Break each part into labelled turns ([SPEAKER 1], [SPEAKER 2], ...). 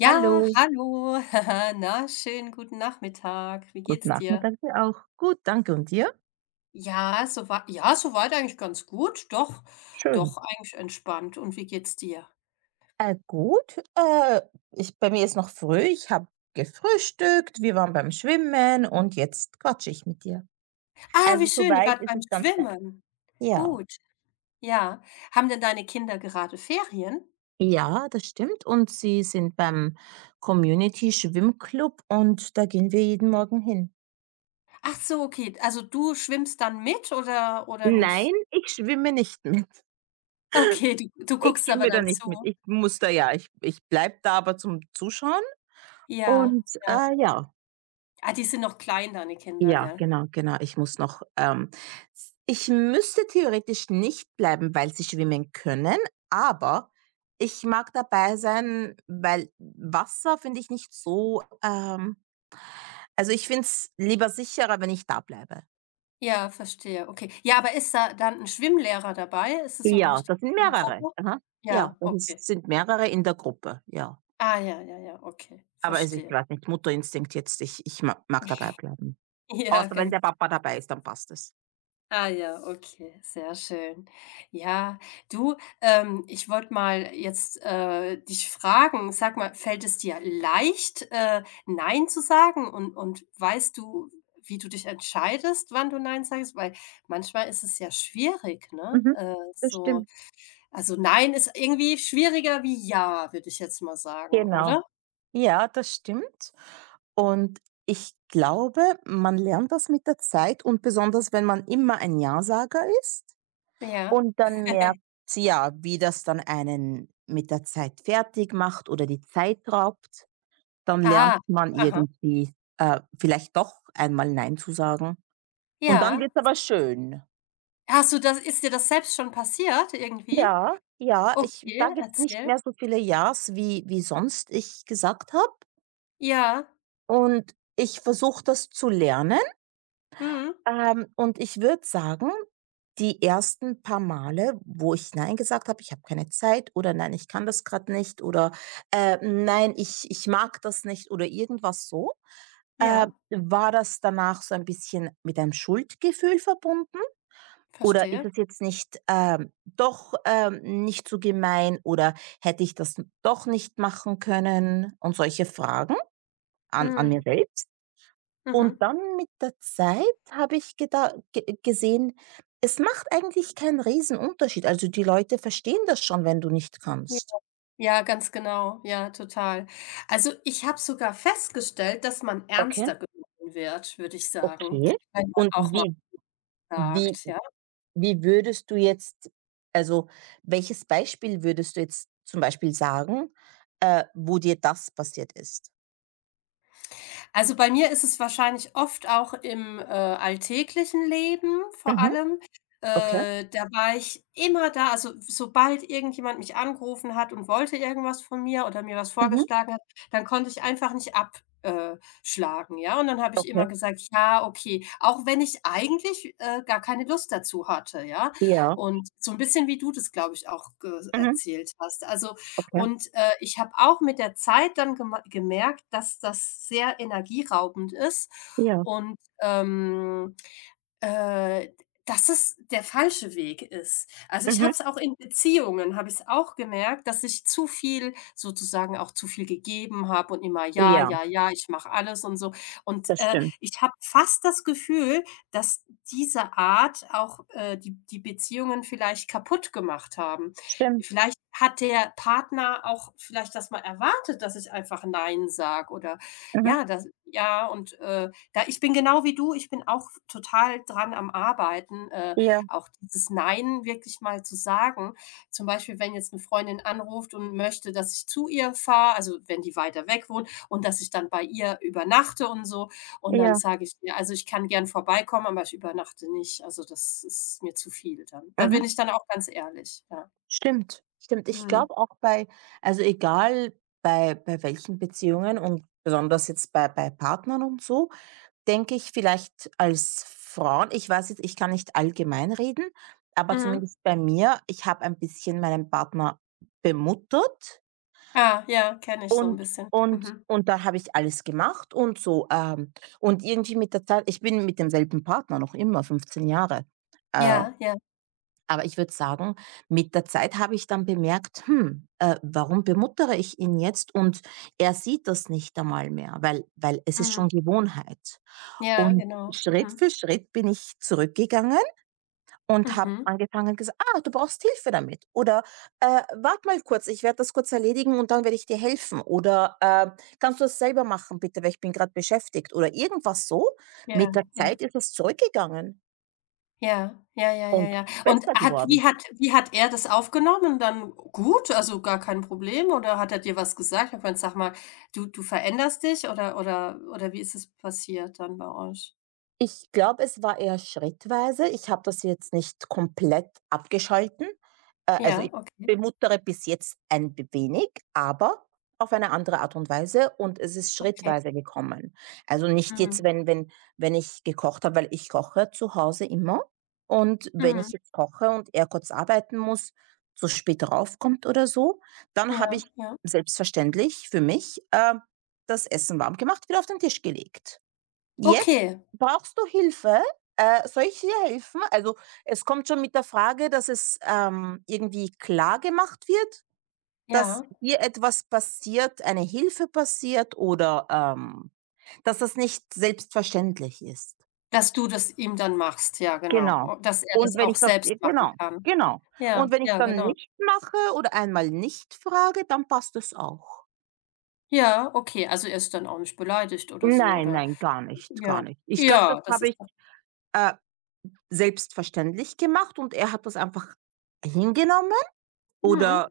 [SPEAKER 1] Ja,
[SPEAKER 2] Hallo,
[SPEAKER 1] hallo. Na, schönen guten Nachmittag. Wie
[SPEAKER 2] guten
[SPEAKER 1] geht's dir?
[SPEAKER 2] Nachmittag dir auch. Gut, danke und dir?
[SPEAKER 1] Ja, so wei ja, so weit eigentlich ganz gut. Doch,
[SPEAKER 2] Schön.
[SPEAKER 1] doch, eigentlich entspannt. Und wie geht's dir?
[SPEAKER 2] Äh, gut, äh, ich bei mir ist noch früh. Ich habe gefrühstückt, wir waren beim Schwimmen und jetzt quatsche ich mit dir.
[SPEAKER 1] Ah, wie
[SPEAKER 2] Also
[SPEAKER 1] schön, ihr
[SPEAKER 2] soweit
[SPEAKER 1] wart
[SPEAKER 2] ist
[SPEAKER 1] beim
[SPEAKER 2] es ganz nett.
[SPEAKER 1] Schwimmen.
[SPEAKER 2] Ja.
[SPEAKER 1] Gut, ja. Haben denn deine Kinder gerade Ferien?
[SPEAKER 2] Ja, das stimmt und sie sind beim Community Schwimmclub und da gehen wir jeden Morgen hin.
[SPEAKER 1] Ach so, okay. Also, du schwimmst dann mit oder
[SPEAKER 2] Nein,
[SPEAKER 1] nicht?
[SPEAKER 2] ich schwimme nicht mit.
[SPEAKER 1] Okay, du
[SPEAKER 2] Ich
[SPEAKER 1] guckst aber
[SPEAKER 2] schwimme da
[SPEAKER 1] dann
[SPEAKER 2] nicht mit.
[SPEAKER 1] zu.
[SPEAKER 2] Ich bleibe da aber zum Zuschauen
[SPEAKER 1] Ja,
[SPEAKER 2] und,
[SPEAKER 1] ja.
[SPEAKER 2] äh, ja.
[SPEAKER 1] Ah, die sind noch klein, deine Kinder,
[SPEAKER 2] Ja,
[SPEAKER 1] gell?
[SPEAKER 2] genau, genau. Ich muss noch, s Ich müsste theoretisch nicht bleiben, weil sie schwimmen können, aber ich mag dabei sein, weil Wasser finde ich nicht so. Also, ich finde es lieber sicherer, wenn ich da bleibe.
[SPEAKER 1] Ja, verstehe, okay. Ja, aber ist da dann 'n Schwimmlehrer dabei? Ist es so 'ne
[SPEAKER 2] Ja,
[SPEAKER 1] richtige
[SPEAKER 2] das sind mehrere.
[SPEAKER 1] Schwimmgruppe?
[SPEAKER 2] Aha. Ja,
[SPEAKER 1] Ja,
[SPEAKER 2] das
[SPEAKER 1] okay.
[SPEAKER 2] ist sind mehrere in der Gruppe, ja.
[SPEAKER 1] Ah, ja, ja, ja, okay,
[SPEAKER 2] Aber also, ich
[SPEAKER 1] verstehe.
[SPEAKER 2] weiß nicht, Mutterinstinkt jetzt, ich ich ma mag dabei bleiben.
[SPEAKER 1] Ja,
[SPEAKER 2] Außer wenn
[SPEAKER 1] ganz
[SPEAKER 2] der Papa
[SPEAKER 1] kl
[SPEAKER 2] dabei ist, dann passt es.
[SPEAKER 1] ah, ja, okay, sehr schön. Ja, du, ich wollte mal jetzt, dich fragen, sag mal, fällt es dir leicht, „Nein" zu sagen und weißt du, wie du dich entscheidest, wann du „Nein" sagst? Weil manchmal ist es ja schwierig, ne,
[SPEAKER 2] Mhm. Das stimmt,
[SPEAKER 1] also, nein ist irgendwie schwieriger wie ja, würde ich jetzt mal sagen,
[SPEAKER 2] genau.
[SPEAKER 1] oder?
[SPEAKER 2] Ja, das stimmt. Und ich glaube, man lernt das mit der Zeit und besonders, wenn man immer ein Ja-Sager ist
[SPEAKER 1] Ja.
[SPEAKER 2] und dann merkt, ja, wie das dann einen mit der Zeit fertig macht oder die Zeit raubt, dann lernt
[SPEAKER 1] Ah,
[SPEAKER 2] man
[SPEAKER 1] aha,
[SPEAKER 2] irgendwie vielleicht doch einmal Nein zu sagen. Und dann
[SPEAKER 1] ja.
[SPEAKER 2] wird's aber schön.
[SPEAKER 1] Hast du das Ist dir das selbst schon passiert irgendwie?
[SPEAKER 2] Ja, ja, ich
[SPEAKER 1] Okay,
[SPEAKER 2] sage jetzt nicht
[SPEAKER 1] erzähl.
[SPEAKER 2] mehr so viele Ja's, wie sonst ich gesagt habe
[SPEAKER 1] Ja,
[SPEAKER 2] und ich versuche das zu lernen.
[SPEAKER 1] mhm,
[SPEAKER 2] Und ich würde sagen, die ersten paar Male, wo ich nein gesagt habe, ich habe keine Zeit oder nein, ich kann das gerade nicht oder nein, ich mag das nicht oder irgendwas so,
[SPEAKER 1] ja,
[SPEAKER 2] war das danach so ein bisschen mit einem Schuldgefühl verbunden? Oder ist
[SPEAKER 1] verstehe.
[SPEAKER 2] es jetzt nicht, doch, nicht so gemein oder hätte ich das doch nicht machen können und solche Fragen an mir
[SPEAKER 1] Mhm,
[SPEAKER 2] selbst? Und
[SPEAKER 1] mhm.
[SPEAKER 2] dann mit der Zeit habe ich geda ge gesehen, es macht eigentlich keinen Riesenunterschied. Also, die Leute verstehen das schon, wenn du nicht
[SPEAKER 1] J
[SPEAKER 2] kommst.
[SPEAKER 1] ja, ganz genau. Ja, total. Also, ich habe sogar festgestellt, dass man
[SPEAKER 2] Okay.
[SPEAKER 1] ernster genommen wird, würde ich sagen,
[SPEAKER 2] Okay.
[SPEAKER 1] wenn man
[SPEAKER 2] Und
[SPEAKER 1] auch mal
[SPEAKER 2] wie
[SPEAKER 1] sagt, ja.
[SPEAKER 2] wie würdest du jetzt also, welches Beispiel würdest du jetzt zum Beispiel sagen, wo dir das passiert ist?
[SPEAKER 1] Also, bei mir ist es wahrscheinlich oft auch im alltäglichen Leben vor
[SPEAKER 2] Mhm.
[SPEAKER 1] allem.
[SPEAKER 2] Okay.
[SPEAKER 1] Da war ich immer da. Also, sobald irgendjemand mich angerufen hat und wollte irgendwas von mir oder mir was
[SPEAKER 2] Mhm.
[SPEAKER 1] vorgeschlagen hat, dann konnte ich einfach nicht ab schlagen, ja? Und dann habe ich immer
[SPEAKER 2] Okay.
[SPEAKER 1] gesagt: „Ja, okay", auch wenn ich eigentlich, gar keine Lust dazu hatte, ja?
[SPEAKER 2] Ja.
[SPEAKER 1] Und so ein bisschen wie du das, glaube ich, auch ge
[SPEAKER 2] Mhm.
[SPEAKER 1] erzählt hast. Also,
[SPEAKER 2] Okay.
[SPEAKER 1] und ich habe auch mit der Zeit dann gema gemerkt, dass das sehr energieraubend ist
[SPEAKER 2] Ja.
[SPEAKER 1] und, äh, dass es der falsche Weg ist. Also, ich habe
[SPEAKER 2] Mhm.
[SPEAKER 1] es auch in Beziehungen habe ich es auch gemerkt, dass ich zu viel sozusagen auch zu viel gegeben habe und immer: „Ja,
[SPEAKER 2] Ja,
[SPEAKER 1] ja, ja, ich mache alles" und so. Und,
[SPEAKER 2] das
[SPEAKER 1] äh,
[SPEAKER 2] stimmt.
[SPEAKER 1] ich habe fast das Gefühl, dass diese Art auch, die Beziehungen vielleicht kaputt gemacht haben.
[SPEAKER 2] Stimmt.
[SPEAKER 1] Vielleicht hat der Partner auch vielleicht das mal erwartet, dass ich einfach „Nein" sage oder
[SPEAKER 2] Mhm.
[SPEAKER 1] ja, das, ja, und, ja, ich bin genau wie du, ich bin auch total dran am Arbeiten,
[SPEAKER 2] Ja.
[SPEAKER 1] auch dieses Nein wirklich mal zu sagen. Zum Beispiel, wenn jetzt eine Freundin anruft und möchte, dass ich zu ihr fahre, also, wenn die weiter weg wohnt und dass ich dann bei ihr übernachte und so. Und dann
[SPEAKER 2] Ja.
[SPEAKER 1] sage ich ihr: „Also, ich kann gern vorbeikommen, aber ich übernachte nicht. Also, das ist mir zu viel dann." Da bin
[SPEAKER 2] Mhm.
[SPEAKER 1] ich dann auch ganz ehrlich, ja.
[SPEAKER 2] Stimmt, stimmt. Ich
[SPEAKER 1] Mhm.
[SPEAKER 2] glaube auch bei also egal bei welchen Beziehungen und besonders jetzt bei Partnern und so, denke ich vielleicht als Frauen ich weiß jetzt, ich kann nicht allgemein reden, aber
[SPEAKER 1] Mhm.
[SPEAKER 2] zumindest bei mir, ich habe ein bisschen meinen Partner bemuttert
[SPEAKER 1] Ah, ja, kenne ich so ein
[SPEAKER 2] und
[SPEAKER 1] bisschen.
[SPEAKER 2] und
[SPEAKER 1] Mhm.
[SPEAKER 2] und da habe ich alles gemacht und so. Und irgendwie mit der Zeit ich bin mit demselben Partner noch immer 15 Jahre, äh
[SPEAKER 1] Ja, ja.
[SPEAKER 2] aber ich würde sagen, mit der Zeit habe ich dann bemerkt: „Hm, warum bemuttere ich ihn jetzt?“ Und er sieht das nicht einmal mehr, weil es ist
[SPEAKER 1] Mhm.
[SPEAKER 2] schon Gewohnheit.
[SPEAKER 1] Ja,
[SPEAKER 2] Und
[SPEAKER 1] genau.
[SPEAKER 2] Schritt
[SPEAKER 1] Mhm.
[SPEAKER 2] für Schritt bin ich zurückgegangen und habe
[SPEAKER 1] Mhm.
[SPEAKER 2] angefangen gesagt: „Ah, du brauchst Hilfe damit“ oder warte mal kurz, ich werde das kurz erledigen und dann werde ich dir helfen“ oder „Kannst du das selber machen bitte, weil ich bin gerade beschäftigt“ oder irgendwas so.
[SPEAKER 1] Ja,
[SPEAKER 2] Mit der
[SPEAKER 1] ja.
[SPEAKER 2] Zeit ist es zurückgegangen
[SPEAKER 1] Ja, ja, ja, ja,
[SPEAKER 2] und
[SPEAKER 1] ja. Und
[SPEAKER 2] besser
[SPEAKER 1] hat
[SPEAKER 2] geworden.
[SPEAKER 1] wie hat wie hat er das aufgenommen dann? Gut, also gar kein Problem oder hat er dir was gesagt? Ich meine, sag mal, du veränderst dich oder oder wie ist es passiert dann bei euch?
[SPEAKER 2] Ich glaube, es war eher schrittweise. Ich habe das jetzt nicht komplett abgeschalten. Also,
[SPEAKER 1] Ja,
[SPEAKER 2] ich
[SPEAKER 1] okay,
[SPEAKER 2] bemuttere bis jetzt ein wenig, aber auf eine andere Art und Weise und es ist
[SPEAKER 1] okay.
[SPEAKER 2] schrittweise gekommen. Also, nicht jetzt,
[SPEAKER 1] Mhm.
[SPEAKER 2] wenn ich gekocht habe, weil ich koche zu Hause immer und wenn ich
[SPEAKER 1] Mhm.
[SPEAKER 2] jetzt koche und er kurz arbeiten muss, zu spät raufkommt oder so, dann habe
[SPEAKER 1] Ja,
[SPEAKER 2] ich
[SPEAKER 1] ja.
[SPEAKER 2] selbstverständlich für mich das Essen warm gemacht, wieder auf den Tisch gelegt. Jetzt
[SPEAKER 1] Okay,
[SPEAKER 2] brauchst du Hilfe. Soll ich dir helfen? Also, es kommt schon mit der Frage, dass es irgendwie klar gemacht wird, dass
[SPEAKER 1] ja.
[SPEAKER 2] dir etwas passiert, eine Hilfe passiert oder dass das nicht selbstverständlich ist.
[SPEAKER 1] Dass du das ihm dann machst, ja, genau.
[SPEAKER 2] Genau.
[SPEAKER 1] O Dass er
[SPEAKER 2] Und
[SPEAKER 1] das
[SPEAKER 2] wenn
[SPEAKER 1] auch
[SPEAKER 2] ich das
[SPEAKER 1] selbst
[SPEAKER 2] i
[SPEAKER 1] machen
[SPEAKER 2] Genau,
[SPEAKER 1] kann.
[SPEAKER 2] genau.
[SPEAKER 1] Ja,
[SPEAKER 2] Und wenn ich
[SPEAKER 1] ja,
[SPEAKER 2] dann
[SPEAKER 1] genau.
[SPEAKER 2] nicht mache oder einmal nicht frage, dann passt es auch.
[SPEAKER 1] Ja, okay, also er ist dann auch nicht beleidigt oder so
[SPEAKER 2] Nein,
[SPEAKER 1] oder
[SPEAKER 2] nein, gar nicht,
[SPEAKER 1] ja.
[SPEAKER 2] gar nicht. Ich glaube, das
[SPEAKER 1] Ja, das
[SPEAKER 2] habe
[SPEAKER 1] ist
[SPEAKER 2] ich,
[SPEAKER 1] doch,
[SPEAKER 2] äh selbstverständlich gemacht und er hat das einfach hingenommen
[SPEAKER 1] mhm,
[SPEAKER 2] oder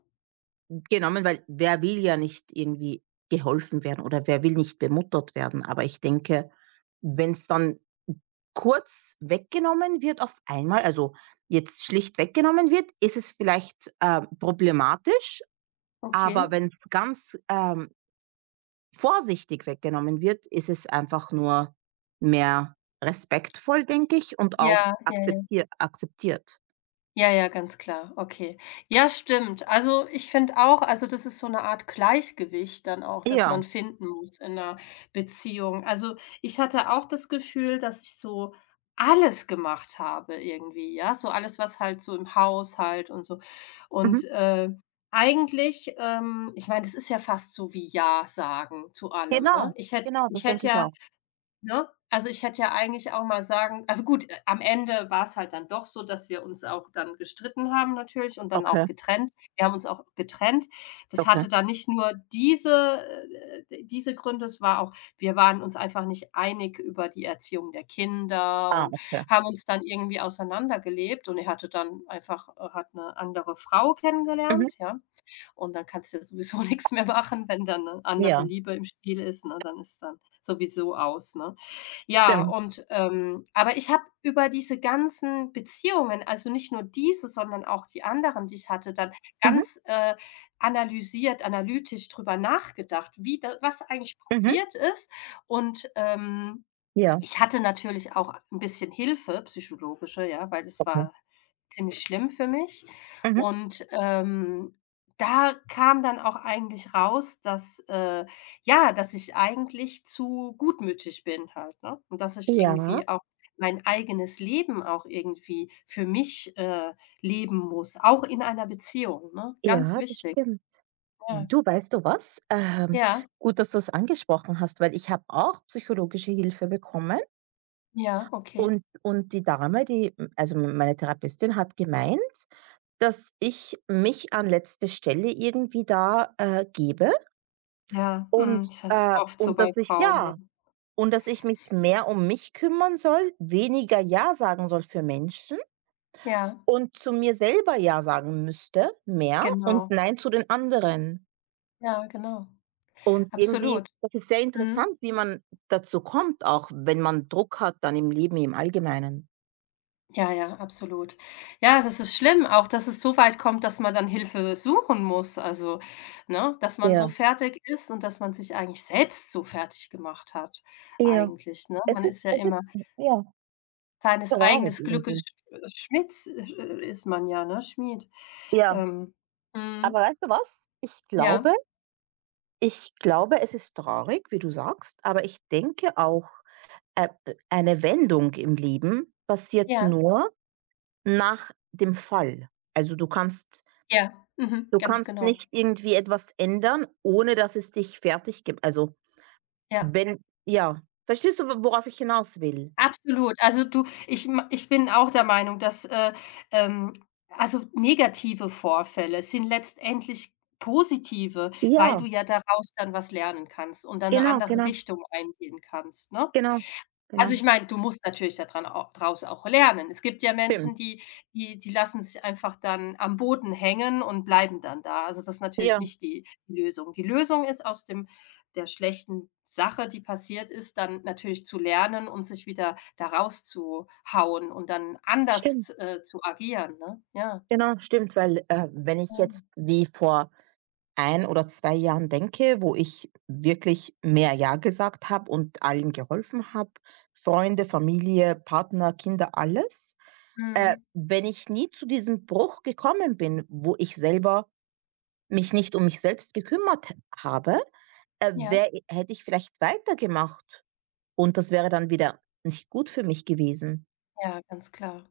[SPEAKER 2] genommen, weil wer will ja nicht irgendwie geholfen werden oder wer will nicht bemuttert werden. Aber ich denke, wenn es dann kurz weggenommen wird auf einmal, also jetzt schlicht weggenommen wird, ist es vielleicht problematisch,
[SPEAKER 1] okay.
[SPEAKER 2] aber wenn's ganz vorsichtig weggenommen wird, ist es einfach nur mehr respektvoll, denke ich, und auch
[SPEAKER 1] Ja, ja, ja.
[SPEAKER 2] akzeptiert.
[SPEAKER 1] Ja, ja, ganz klar. Okay. Ja, stimmt. Also, ich finde auch, also, das ist so eine Art Gleichgewicht dann auch, das
[SPEAKER 2] Ja.
[SPEAKER 1] man finden muss in 'ner Beziehung. Also, ich hatte auch das Gefühl, dass ich so alles gemacht habe irgendwie, ja? So alles, was halt so im Haushalt und so
[SPEAKER 2] Mhm.
[SPEAKER 1] und, eigentlich, ich meine, das ist ja fast so wie ja sagen zu allem, ne?
[SPEAKER 2] Genau,
[SPEAKER 1] Ich hätte
[SPEAKER 2] genau, das
[SPEAKER 1] ich
[SPEAKER 2] denke
[SPEAKER 1] hätte
[SPEAKER 2] ich
[SPEAKER 1] ja.
[SPEAKER 2] auch.
[SPEAKER 1] Ne? Also, ich hätte ja eigentlich auch mal sagen, also gut, am Ende war es halt dann doch so, dass wir uns auch dann gestritten haben natürlich und dann
[SPEAKER 2] Okay,
[SPEAKER 1] auch getrennt. Wir haben uns auch getrennt. Das
[SPEAKER 2] okay.
[SPEAKER 1] hatte dann nicht nur diese Gründe, es war auch, wir waren uns einfach nicht einig über die Erziehung der Kinder
[SPEAKER 2] Ah,
[SPEAKER 1] und
[SPEAKER 2] okay.
[SPEAKER 1] haben uns dann irgendwie auseinandergelebt und er hatte dann einfach hat eine andere Frau
[SPEAKER 2] Mhm.
[SPEAKER 1] kennengelernt, ja? Und dann kannst du ja sowieso nichts mehr machen, wenn dann eine andere
[SPEAKER 2] Ja,
[SPEAKER 1] Liebe im Spiel ist, ne? Dann ist dann sowieso aus, ne? Ja,
[SPEAKER 2] stimmt.
[SPEAKER 1] und, aber ich habe über diese ganzen Beziehungen, also nicht nur diese, sondern auch die anderen, die ich hatte, dann
[SPEAKER 2] Mhm,
[SPEAKER 1] ganz, analysiert, analytisch drüber nachgedacht, wie da was eigentlich
[SPEAKER 2] mhm.
[SPEAKER 1] passiert ist und,
[SPEAKER 2] Ja,
[SPEAKER 1] ich hatte natürlich auch ein bisschen Hilfe, psychologische, ja, weil das
[SPEAKER 2] okay.
[SPEAKER 1] war ziemlich schlimm für mich.
[SPEAKER 2] Mhm.
[SPEAKER 1] Und, da kam dann auch eigentlich raus, dass, ja, dass ich eigentlich zu gutmütig bin halt, ne? Und dass ich
[SPEAKER 2] Ja,
[SPEAKER 1] irgendwie auch mein eigenes Leben auch irgendwie für mich, leben muss, auch in einer Beziehung, ne? Ganz
[SPEAKER 2] ja, das
[SPEAKER 1] wichtig.
[SPEAKER 2] stimmt.
[SPEAKER 1] Ja.
[SPEAKER 2] Du, weißt du was?
[SPEAKER 1] Ja,
[SPEAKER 2] Gut, dass du es angesprochen hast, weil ich habe auch psychologische Hilfe bekommen
[SPEAKER 1] ja, okay.
[SPEAKER 2] und die Dame, die, also meine Therapeutin hat gemeint, dass ich mich an letzte Stelle irgendwie da gebe.
[SPEAKER 1] Ja, mhm, das ist oft so
[SPEAKER 2] Und dass
[SPEAKER 1] bei
[SPEAKER 2] ich
[SPEAKER 1] Frauen, ne?
[SPEAKER 2] ja, und dass ich mich mehr um mich kümmern soll, weniger „ja“ sagen soll für Menschen
[SPEAKER 1] Ja,
[SPEAKER 2] und zu mir selber „ja“ sagen müsste, mehr und
[SPEAKER 1] genau.
[SPEAKER 2] „nein“ zu den anderen.
[SPEAKER 1] Ja, genau.
[SPEAKER 2] Und irgendwie,
[SPEAKER 1] Absolut.
[SPEAKER 2] das ist sehr
[SPEAKER 1] Mhm.
[SPEAKER 2] interessant, wie man dazu kommt, auch wenn man Druck hat dann im Leben im Allgemeinen.
[SPEAKER 1] Ja, ja, absolut. Ja, das ist schlimm, auch dass es so weit kommt, dass man dann Hilfe suchen muss. Also, ne, dass man so
[SPEAKER 2] Ja,
[SPEAKER 1] fertig ist und dass man sich eigentlich selbst so fertig gemacht hat
[SPEAKER 2] ja.
[SPEAKER 1] eigentlich, ne?
[SPEAKER 2] Es
[SPEAKER 1] Man
[SPEAKER 2] ist
[SPEAKER 1] ist ja
[SPEAKER 2] es ist
[SPEAKER 1] immer
[SPEAKER 2] ja,
[SPEAKER 1] seines
[SPEAKER 2] traurig
[SPEAKER 1] eigenes Glückes
[SPEAKER 2] irgendwie.
[SPEAKER 1] Schmieds, ist man ja, ne? Schmied.
[SPEAKER 2] Ja,
[SPEAKER 1] Ähm,
[SPEAKER 2] aber
[SPEAKER 1] mhm.
[SPEAKER 2] weißt du was? Ich glaube
[SPEAKER 1] Ja,
[SPEAKER 2] ich glaube, es ist traurig, wie du sagst, aber ich denke auch eine Wendung im Leben passiert
[SPEAKER 1] ja,
[SPEAKER 2] nur nach dem Fall. Also,
[SPEAKER 1] ja. Mhm.
[SPEAKER 2] du
[SPEAKER 1] Ganz
[SPEAKER 2] kannst
[SPEAKER 1] genau.
[SPEAKER 2] nicht irgendwie etwas ändern, ohne dass es dich fertig gibt. Also,
[SPEAKER 1] Ja.
[SPEAKER 2] wenn ja, verstehst du, wo worauf ich hinaus will?
[SPEAKER 1] Absolut. Also, du, ich bin auch der Meinung, dass, ähm also, negative Vorfälle sind letztendlich positive, weil
[SPEAKER 2] Ja,
[SPEAKER 1] du ja daraus dann was lernen kannst und dann eine
[SPEAKER 2] genau,
[SPEAKER 1] andere
[SPEAKER 2] genau,
[SPEAKER 1] Richtung eingehen kannst, ne?
[SPEAKER 2] genau,
[SPEAKER 1] Also,
[SPEAKER 2] genau.
[SPEAKER 1] ich meine, du musst natürlich daran auch au draus auch lernen. Es gibt ja
[SPEAKER 2] Stimmt.
[SPEAKER 1] Menschen, die lassen sich einfach dann am Boden hängen und bleiben dann da. Also, das ist natürlich
[SPEAKER 2] Ja,
[SPEAKER 1] nicht die Lösung. Die Lösung ist, aus dem der schlechten Sache, die passiert ist, dann natürlich zu lernen und sich wieder da rauszuhauen und dann
[SPEAKER 2] stimmt.
[SPEAKER 1] anders, zu agieren, ne? Ja.
[SPEAKER 2] Genau, stimmt, weil wenn ich jetzt
[SPEAKER 1] Ja.
[SPEAKER 2] wie vor ein oder 2 Jahren denke, wo ich wirklich mehr „ja“ gesagt habe und allen geholfen habe, Freunde, Familie, Partner, Kinder, alles.
[SPEAKER 1] Mhm.
[SPEAKER 2] Wenn ich nie zu diesem Bruch gekommen bin, wo ich selber mich nicht um mich selbst gekümmert h habe,
[SPEAKER 1] Ja,
[SPEAKER 2] wäre hätte ich vielleicht weitergemacht und das wäre dann wieder nicht gut für mich gewesen.
[SPEAKER 1] ja, ganz klar.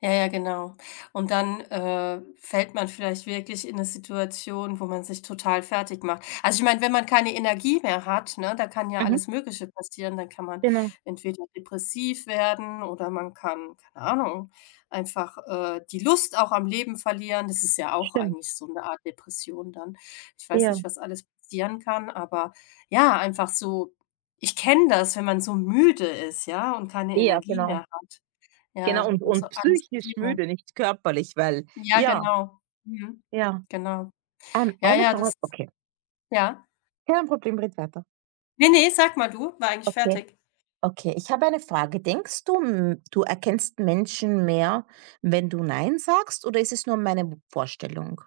[SPEAKER 1] Ja, ja, genau. Und dann, fällt man vielleicht wirklich in eine Situation, wo man sich total fertig macht. Also, ich meine, wenn man keine Energie mehr hat, ne, da kann ja
[SPEAKER 2] Mhm.
[SPEAKER 1] alles Mögliche passieren. Dann kann man
[SPEAKER 2] Genau,
[SPEAKER 1] entweder depressiv werden oder man kann, keine Ahnung, einfach, die Lust auch am Leben verlieren. Das ist ja auch
[SPEAKER 2] stimmt.
[SPEAKER 1] eigentlich so eine Art Depression dann. Ich weiß
[SPEAKER 2] Ja.
[SPEAKER 1] nicht, was alles passieren kann, aber ja, einfach so, ich kenne das, wenn man so müde ist, ja, und keine
[SPEAKER 2] Ja,
[SPEAKER 1] Energie mehr
[SPEAKER 2] genau.
[SPEAKER 1] hat.
[SPEAKER 2] Genau
[SPEAKER 1] Ja, wenn man so
[SPEAKER 2] und
[SPEAKER 1] Angst
[SPEAKER 2] psychisch
[SPEAKER 1] gegeben hat.
[SPEAKER 2] müde, nicht körperlich, weil
[SPEAKER 1] Ja,
[SPEAKER 2] ja,
[SPEAKER 1] genau. Mhm.
[SPEAKER 2] ja.
[SPEAKER 1] Genau. Ja,
[SPEAKER 2] Eine
[SPEAKER 1] ja, das,
[SPEAKER 2] Frage okay,
[SPEAKER 1] ja.
[SPEAKER 2] kein Problem, red weiter.
[SPEAKER 1] Ne, ne, sag mal, du, war eigentlich
[SPEAKER 2] Okay,
[SPEAKER 1] fertig.
[SPEAKER 2] okay. Ich habe eine Frage. Denkst du, hm, du erkennst Menschen mehr, wenn du „Nein“ sagst, oder ist es nur meine Vorstellung?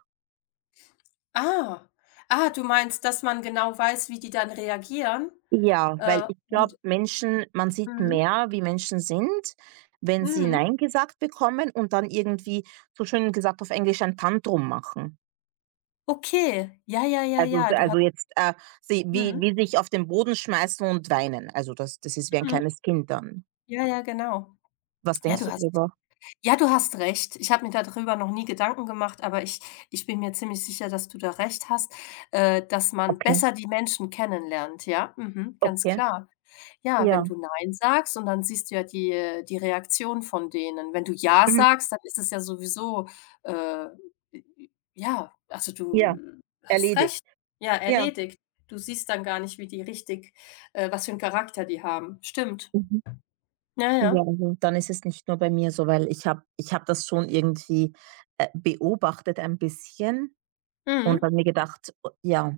[SPEAKER 1] Ah. Ah, du meinst, dass man genau weiß, wie die dann reagieren,
[SPEAKER 2] Ja. Weil ich
[SPEAKER 1] und,
[SPEAKER 2] glaube, Menschen man sieht
[SPEAKER 1] mhm,
[SPEAKER 2] mehr, wie Menschen sind, wenn sie
[SPEAKER 1] mhm.
[SPEAKER 2] „Nein“ gesagt bekommen und dann irgendwie, so schön gesagt auf Englisch, ein Tantrum machen.
[SPEAKER 1] Okay. Ja, ja, ja, ja, du hast,
[SPEAKER 2] Also jetzt, sie wie
[SPEAKER 1] mhm,
[SPEAKER 2] sich auf den Boden schmeißen und weinen. Also das ist wie ein
[SPEAKER 1] mhm.
[SPEAKER 2] kleines Kind dann.
[SPEAKER 1] Ja, ja, genau.
[SPEAKER 2] Was
[SPEAKER 1] Ja,
[SPEAKER 2] denkst
[SPEAKER 1] du
[SPEAKER 2] du
[SPEAKER 1] hast
[SPEAKER 2] drüber?
[SPEAKER 1] Ja, du hast recht. Ich habe mir darüber noch nie Gedanken gemacht, aber ich bin mir ziemlich sicher, dass du da recht hast, dass man
[SPEAKER 2] Okay,
[SPEAKER 1] besser die Menschen kennenlernt. Ja, mhm, ganz
[SPEAKER 2] okay.
[SPEAKER 1] klar. Ja, wenn
[SPEAKER 2] Ja.
[SPEAKER 1] du nein sagst und dann siehst du ja die Reaktion von denen. Wenn du ja
[SPEAKER 2] Mhm.
[SPEAKER 1] sagst, dann ist es ja sowieso, äh, ja, also du
[SPEAKER 2] Ja,
[SPEAKER 1] hast
[SPEAKER 2] erledigt.
[SPEAKER 1] recht. Ja,
[SPEAKER 2] Ja.
[SPEAKER 1] erledigt. Du siehst dann gar nicht, wie die richtig, was für einen Charakter die haben. Stimmt.
[SPEAKER 2] Mhm.
[SPEAKER 1] Ja,
[SPEAKER 2] Ja,
[SPEAKER 1] ja.
[SPEAKER 2] also dann ist es nicht nur bei mir so, weil ich habe das schon irgendwie beobachtet ein bisschen und
[SPEAKER 1] Mhm.
[SPEAKER 2] dann mir gedacht o ja.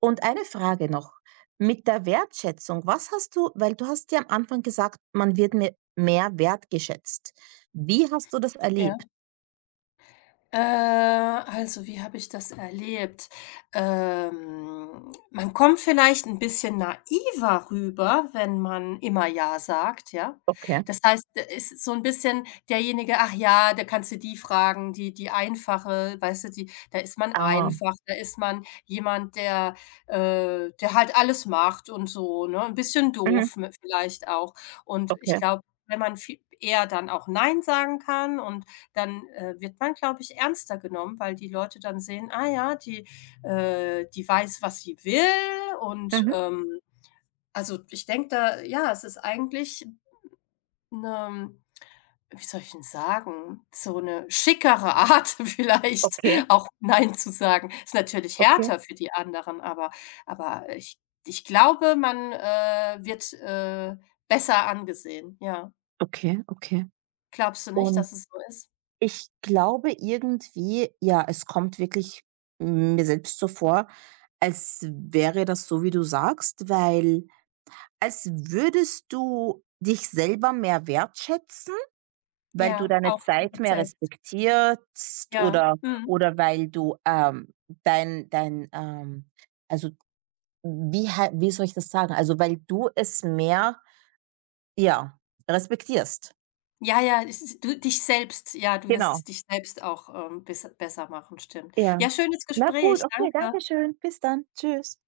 [SPEAKER 2] Und eine Frage noch, mit der Wertschätzung, was hast du weil du hast ja am Anfang gesagt, man wird mir mehr wertgeschätzt. Wie hast du das erlebt?
[SPEAKER 1] Ja. Also, wie habe ich das erlebt? Man kommt vielleicht ein bisschen naiver rüber, wenn man immer „ja" sagt, ja?
[SPEAKER 2] Okay.
[SPEAKER 1] Das heißt, da ist so ein bisschen derjenige: „Ach ja, da kannst du die fragen, die einfache, weißt du, die da ist man
[SPEAKER 2] Ah.
[SPEAKER 1] einfach, da ist man jemand, der, der halt alles macht und so", ne? Ein bisschen
[SPEAKER 2] Mhm.
[SPEAKER 1] doof, mi vielleicht auch. Und ich
[SPEAKER 2] Okay.
[SPEAKER 1] glaube, wenn man viel eher dann auch „nein" sagen kann und dann, wird man, glaube ich, ernster genommen, weil die Leute dann sehen: „Ah ja, die weiß, was sie will." Und,
[SPEAKER 2] Mhm.
[SPEAKER 1] also, ich denke da, ja, es ist eigentlich eine, wie soll ich denn sagen, so eine schickere Art vielleicht
[SPEAKER 2] Okay.
[SPEAKER 1] auch „Nein" zu sagen. Ist natürlich
[SPEAKER 2] Okay.
[SPEAKER 1] härter für die anderen, aber aber ich glaube, man, wird, besser angesehen, ja.
[SPEAKER 2] Okay, okay.
[SPEAKER 1] Glaubst du nicht,
[SPEAKER 2] Und
[SPEAKER 1] dass es so ist?
[SPEAKER 2] ich glaube irgendwie, ja, es kommt wirklich mir selbst so vor, als wäre das so, wie du sagst, weil als würdest du dich selber mehr wertschätzen, weil du
[SPEAKER 1] Ja,
[SPEAKER 2] deine
[SPEAKER 1] auch
[SPEAKER 2] Zeit
[SPEAKER 1] du
[SPEAKER 2] mehr
[SPEAKER 1] selbst.
[SPEAKER 2] respektierst
[SPEAKER 1] Ja. Mhm.
[SPEAKER 2] oder weil du dein also, wie soll ich das sagen? Also, weil du es mehr, ja, respektierst.
[SPEAKER 1] Ja, ja, es ist, du dich selbst, ja, du
[SPEAKER 2] Genau,
[SPEAKER 1] wirst dich selbst auch, besser machen, stimmt.
[SPEAKER 2] ja.
[SPEAKER 1] Ja, schönes
[SPEAKER 2] Na gut,
[SPEAKER 1] Gespräch,
[SPEAKER 2] okay, danke
[SPEAKER 1] danke.
[SPEAKER 2] schön. Bis dann. Tschüss.